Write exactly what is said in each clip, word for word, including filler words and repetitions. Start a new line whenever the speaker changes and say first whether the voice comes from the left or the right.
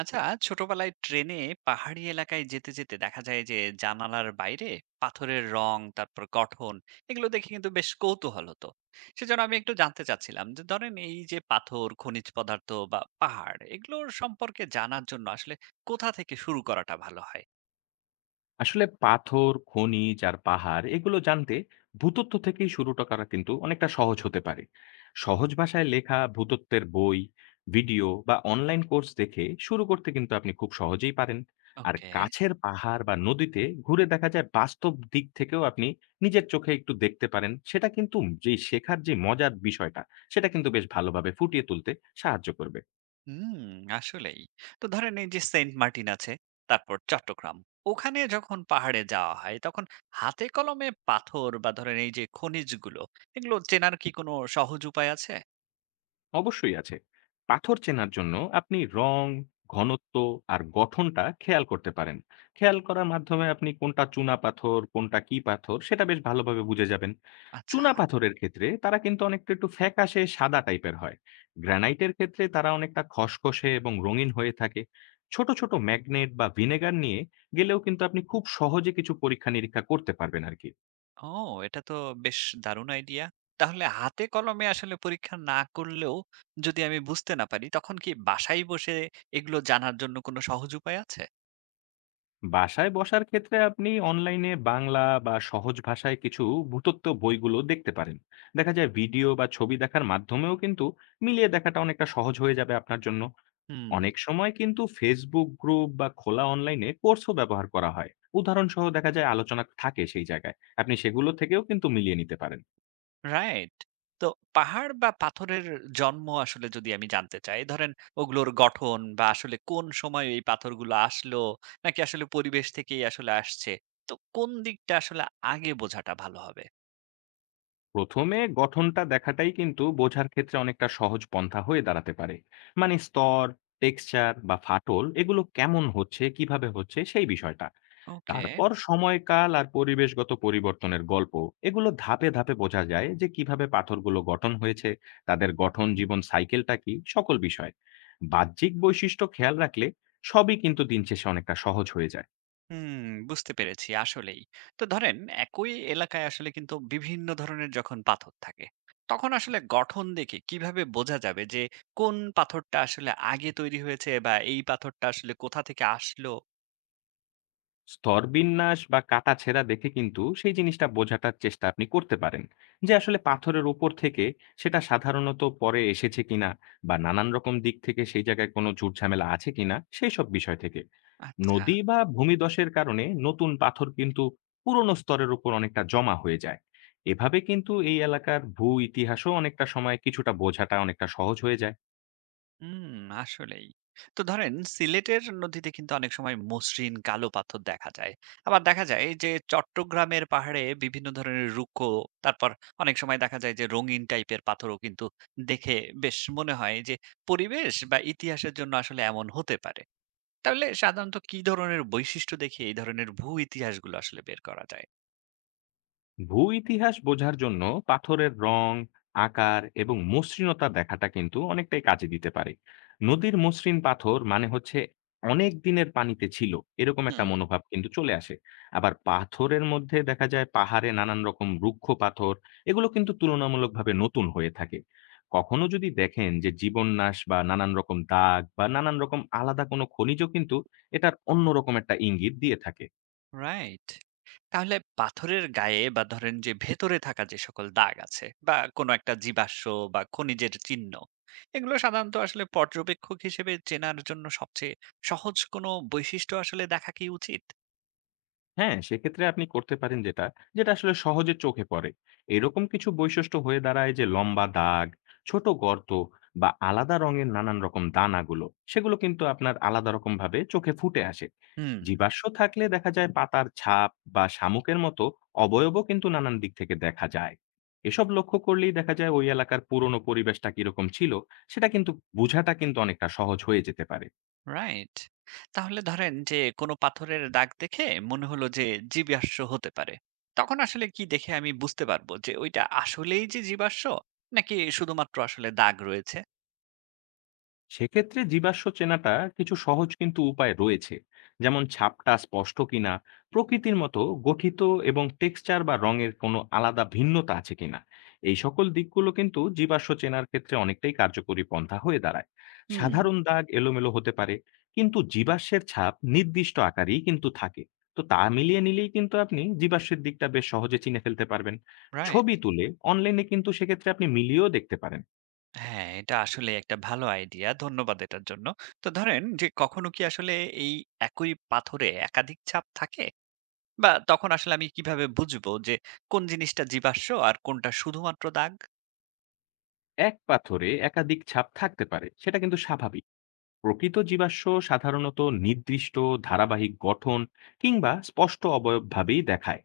right: আচ্ছা, ছোটবেলায় ট্রেনে পাহাড়ি এলাকায় যেতে যেতে দেখা যায় যে জানালার বাইরে পাথরের রং তারপর গঠন এগুলো দেখে কিন্তু বেশ কৌতূহল হতো। সেজন্য আমি একটু জানতে চাচ্ছিলাম যে ধরেন এই যে পাথর খনিজ পদার্থ বা পাহাড় এগুলোর সম্পর্কে জানার জন্য আসলে কোথা থেকে শুরু করাটা ভালো হয়।
left: আসলে পাথর, খনিজ আর পাহাড় এগুলো জানতে ভূতত্ত্ব থেকেই শুরুটা করা কিন্তু অনেকটা সহজ হতে পারে। সহজ ভাষায় লেখা ভূতত্ত্বের বই, ভিডিও বা অনলাইন কোর্স দেখে শুরু করতে কিন্তু আপনি খুব সহজেই পারেন। আর
right: ওকে।
left: কাছের পাহাড় বা নদীতে ঘুরে দেখা যায় বাস্তব দিক থেকেও আপনি নিজের চোখে একটু দেখতে পারেন। সেটা কিন্তু যেই শেখার যে মজার বিষয়টা, সেটা কিন্তু বেশ ভালোভাবে ফুটিয়ে তুলতে সাহায্য করবে।
right: হুম, আসলেই। তো ধরেন এই যে সেন্ট মার্টিন আছে, তারপর চট্টগ্রাম। ওখানে যখন পাহাড়ে যাওয়া হয় তখন হাতে কলমে পাথর বা ধরেন এই যে খনিজগুলো, এগুলো চেনার কি কোনো সহজ উপায় আছে?
left: অবশ্যই আছে। পাথর চেনার জন্য আপনি রং, ঘনত্ব আর গঠনটা খেয়াল করতে পারেন। খেয়াল করার মাধ্যমে আপনি কোনটা চুনা পাথর কোনটা কি পাথর সেটা বেশ ভালোভাবে বুঝে যাবেন।
right: আচ্ছা।
left: চুনা পাথরের ক্ষেত্রে তারা কিন্তু অনেকটা একটু ফ্যাকাশে সাদা টাইপের হয়। গ্রানাইটের ক্ষেত্রে তারা অনেকটা খসখসে এবং রঙিন হয়ে থাকে। ছোট ছোট ম্যাগনেট বা ভিনেগার নিয়ে গেলেও কিন্তু আপনি খুব সহজে কিছু পরীক্ষা নিরীক্ষা করতে পারবেন আর কি।
right: ও, এটা তো বেশ দারুণ আইডিয়া। তাহলে হাতে কলমে আসলে পরীক্ষা না করলেও যদি আমি বুঝতে না পারি তখন কি বাসায় বসে এগুলো জানার জন্য কোনো সহজ উপায় আছে?
left: বাসায় বসার ক্ষেত্রে আপনি অনলাইনে বাংলা বা সহজ ভাষায় কিছু ভূতত্ত্ব বইগুলো দেখতে পারেন। দেখা যায় ভিডিও বা ছবি দেখার মাধ্যমেও কিন্তু মিলিয়ে দেখাটা অনেকটা সহজ হয়ে যাবে আপনার জন্য।
right: হুম।
left: অনেক সময় কিন্তু ফেসবুক গ্রুপ বা খোলা অনলাইনে কোর্সও ব্যবহার করা হয়। উদাহরণ সহ দেখা যায় আলোচনা থাকে সেই জায়গায় আপনি সেগুলো থেকেও কিন্তু মিলিয়ে নিতে পারেন।
right: রাইট। তো পাহাড় বা পাথরের জন্ম আসলে যদি আমি জানতে চাই, ধরেন ওগুলোর গঠন বা আসলে কোন সময় এই পাথরগুলো আসলো, নাকি আসলে পরিবেশ থেকেই আসলে আসছে? তো কোন দিকটা আসলে আগে বোঝাটা ভালো হবে?
left: প্রথমে গঠনটা দেখাটাই কিন্তু বোঝার ক্ষেত্রে অনেকটা সহজ পন্থা হয়ে দাঁড়াতে পারে। মানে স্তর, টেক্সচার বা ফাটল এগুলো কেমন হচ্ছে কিভাবে হচ্ছে সেই বিষয়টা।
right: ওকে।
left: তারপর সময়কাল আর পরিবেশগত পরিবর্তনের গল্প এগুলো ধাপে ধাপে বোঝা যায় যে কিভাবে পাথরগুলো গঠন হয়েছে, তাদের গঠন জীবন সাইকেলটা কি, সকল বিষয় বাহ্যিক বৈশিষ্ট্য খেয়াল রাখলে সবই কিন্তু দিন শেষে অনেকটা সহজ হয়ে যায়।
right: হুম, বুঝতে পেরেছি আসলেই। তো ধরেন একই এলাকায় আসলে কিন্তু বিভিন্ন ধরনের যখন পাথর থাকে, তখন আসলে গঠন দেখে কিভাবে বোঝা যাবে যে কোন পাথরটা আসলে আগে তৈরি হয়েছে বা এই পাথরটা আসলে কোথা থেকে আসলো?
left: স্তরবিন্যাস বা কাটা ছেঁড়া দেখে কিন্তু সেই জিনিসটা বোঝাটার চেষ্টা আপনি করতে পারেন যে আসলে পাথরের উপর থেকে সেটা সাধারণত পরে এসেছে কিনা, বা নানান রকম দিক থেকে সেই জায়গায় কোনো ঝুটঝামেলা আছে কিনা সেই সব বিষয় থেকে।
right: আচ্ছা।
left: নদী বা ভূমিধসের কারণে নতুন পাথর কিন্তু পুরনো স্তরের উপর অনেকটা জমা হয়ে যায়। এভাবে কিন্তু এই এলাকার ভূ ইতিহাসও অনেকটা সময় কিছুটা বোঝাটা অনেকটা সহজ হয়ে যায়।
right: হুম, আসলেই। তো ধরেন সিলেটের নদীতে কিন্তু অনেক সময় মসৃণ কালো পাথর দেখা যায়। আবার দেখা যায় যে চট্টগ্রামের পাহাড়ে বিভিন্ন ধরনের রুক্ষ, তারপর অনেক সময় দেখা যায় যে রঙিন টাইপের পাথরও কিন্তু দেখে বেশ মনে হয় যে পরিবেশ বা ইতিহাসের জন্য আসলে এমন হতে পারে। তাহলে সাধারণত কি ধরনের বৈশিষ্ট্য দেখে এই ধরনের ভূ ইতিহাসগুলো আসলে বের করা যায়?
left: ভূইতিহাস বোঝার জন্য পাথরের রং, আকার এবং মসৃণতা দেখাটা কিন্তু অনেকটাই কাজে দিতে পারে। নদীর মসৃণ পাথর মানে হচ্ছে অনেক দিনের পানিতে ছিল, এরকম একটা মনোভাব কিন্তু চলে আসে। আবার পাথরের মধ্যে দেখা যায় পাহাড়ে নানান রকম রুক্ষ পাথর, এগুলো কিন্তু তুলনামূলকভাবে নতুন হয়ে থাকে। কখনো যদি দেখেন যে জীবননাশ বা নানান রকম দাগ বা নানান রকম আলাদা কোনো খনিজও কিন্তু এটার অন্যরকম একটা ইঙ্গিত দিয়ে থাকে।
right: রাইট। তাহলে পাথরের গায়ে বা ধরেন যে ভেতরে থাকা যে সকল দাগ আছে বা কোনো একটা জীবাশ্ম বা খনিজের চিহ্ন, এগুলো সাধারণত আসলে পর্যবেক্ষক হিসেবে চেনার জন্য সবচেয়ে সহজ কোনো বৈশিষ্ট্য আসলে দেখা কি উচিত?
left: হ্যাঁ, সেক্ষেত্রে আপনি করতে পারেন যেটা, যেটা আসলে সহজে চোখে পড়ে। এরকম কিছু বৈশিষ্ট্য হয়ে দাঁড়ায় যে লম্বা দাগ, ছোট গর্ত বা আলাদা রঙের নানান রকম দানাগুলো, সেগুলো কিন্তু আপনার আলাদা রকমভাবে চোখে ফুটে আসে।
right: হুম,
left: জীবাশ্ম থাকলে দেখা যায় পাতার ছাপ বা শামুকের মতো অবয়বও কিন্তু নানান দিক থেকে দেখা যায়। এসব লক্ষ্য করলেই দেখা যায় ওই এলাকার পুরনো পরিবেশটা কিরকম ছিল, সেটা কিন্তু বোঝাটা কিন্তু অনেকটা সহজ হয়ে যেতে পারে।
right: রাইট। তাহলে ধরেন যে কোনো পাথরের দাগ দেখে মনে হলো যে জীবাশ্ম হতে পারে। তখন আসলে কি দেখে আমি বুঝতে পারবো যে ওইটা আসলেই যে জীবাশ্ম নাকি শুধুমাত্র আসলে দাগ রয়েছে?
left: সেক্ষেত্রে জীবাশ্ম চেনাটা কিছু সহজ কিন্তু উপায় রয়েছে, যেমন ছাপটা স্পষ্ট কিনা, প্রকৃতির মতো গঠিত এবং টেক্সচার বা রঙের কোনো আলাদা ভিন্নতা আছে কিনা, এই সকল দিকগুলো কিন্তু জীবাশ্ম চেনার ক্ষেত্রে অনেকটাই কার্যকরী পন্থা হয়ে দাঁড়ায়।
right: হুম,
left: সাধারণ দাগ এলোমেলো হতে পারে, কিন্তু জীবাশ্মের ছাপ নির্দিষ্ট আকারেই কিন্তু থাকে। তো তা মিলিয়ে নিলেই কিন্তু আপনি জীবাশ্মের দিকটা বেশ সহজে চিনে ফেলতে পারবেন।
right: রাইট।
left: ছবি তুলে অনলাইনে কিন্তু সেক্ষেত্রে আপনি মিলিয়েও দেখতে পারেন।
right: হ্যাঁ, এটা আসলে একটা ভালো আইডিয়া। ধন্যবাদ এটার জন্য। তো ধরেন যে কখনো কি আসলে এই একই পাথরে একাধিক ছাপ থাকে? বা তখন আসলে আমি কিভাবে বুঝবো যে কোন জিনিসটা জীবাশ্ম আর কোনটা শুধুমাত্র দাগ?
left: এক পাথরে একাধিক ছাপ থাকতে পারে, সেটা কিন্তু স্বাভাবিক। প্রকৃত জীবাশ্ম সাধারণত নির্দিষ্ট ধারাবাহিক গঠন কিংবা স্পষ্ট অবয়বভাবেই দেখায়।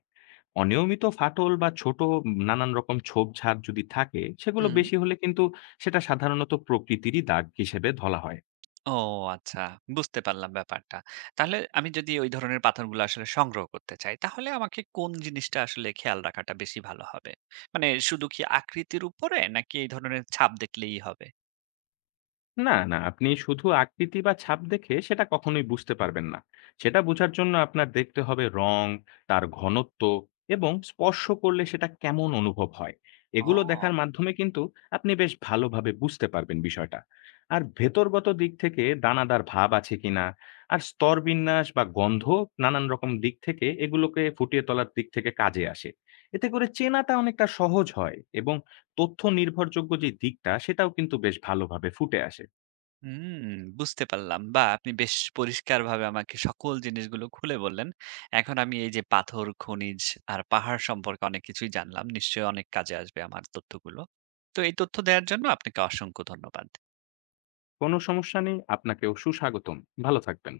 left: অনিয়মিত ফাটল বা ছোট নানান রকম ঝোপঝাড় যদি থাকে সেগুলো
right: হুম।
left: বেশি হলে কিন্তু সেটা সাধারণত প্রকৃতিরই দাগ হিসেবে ধরা হয়।
right: ও আচ্ছা, বুঝতে পারলাম ব্যাপারটা। তাহলে আমি যদি ওই ধরনের পাথরগুলো আসলে সংগ্রহ করতে চাই, তাহলে আমাকে কোন জিনিসটা আসলে খেয়াল রাখাটা বেশি ভালো হবে? মানে শুধু কি আকৃতির উপরে নাকি এই ধরনের ছাপ দেখলেই হবে?
left: না, না, আপনি শুধু আকৃতি বা ছাপ দেখে সেটা কখনোই বুঝতে পারবেন না। সেটা বোঝার জন্য আপনার দেখতে হবে রং, তার ঘনত্ব এবং স্পর্শ করলে সেটা কেমন অনুভব হয়। এগুলো
right: ও।
left: দেখার মাধ্যমে কিন্তু আপনি বেশ ভালোভাবে বুঝতে পারবেন বিষয়টা। আর ভেতরগত দিক থেকে দানাদার ভাব আছে কিনা, আর স্তরবিন্যাস বা গন্ধ, নানান রকম দিক থেকে এগুলোকে ফুটিয়ে তোলার দিক থেকে কাজে আসে। এতে করে চেনাটা অনেকটা সহজ হয় এবং তথ্য নির্ভরযোগ্য যে দিকটা সেটাও কিন্তু বেশ ভালোভাবে ফুটে আসে।
right: হুম, বুঝতে পারলাম। বাহ! আপনি বেশ পরিষ্কারভাবে আমাকে সকল জিনিসগুলো খুলে বললেন। এখন আমি এই যে পাথর, খনিজ আর পাহাড় সম্পর্কে অনেক কিছুই জানলাম। নিশ্চয়ই অনেক কাজে আসবে আমার তথ্যগুলো। তো এই তথ্য দেওয়ার জন্য আপনাকে অসংখ্য ধন্যবাদ।
left: কোনো সমস্যা নেই। আপনাকেও সুস্বাগতম। ভালো থাকবেন।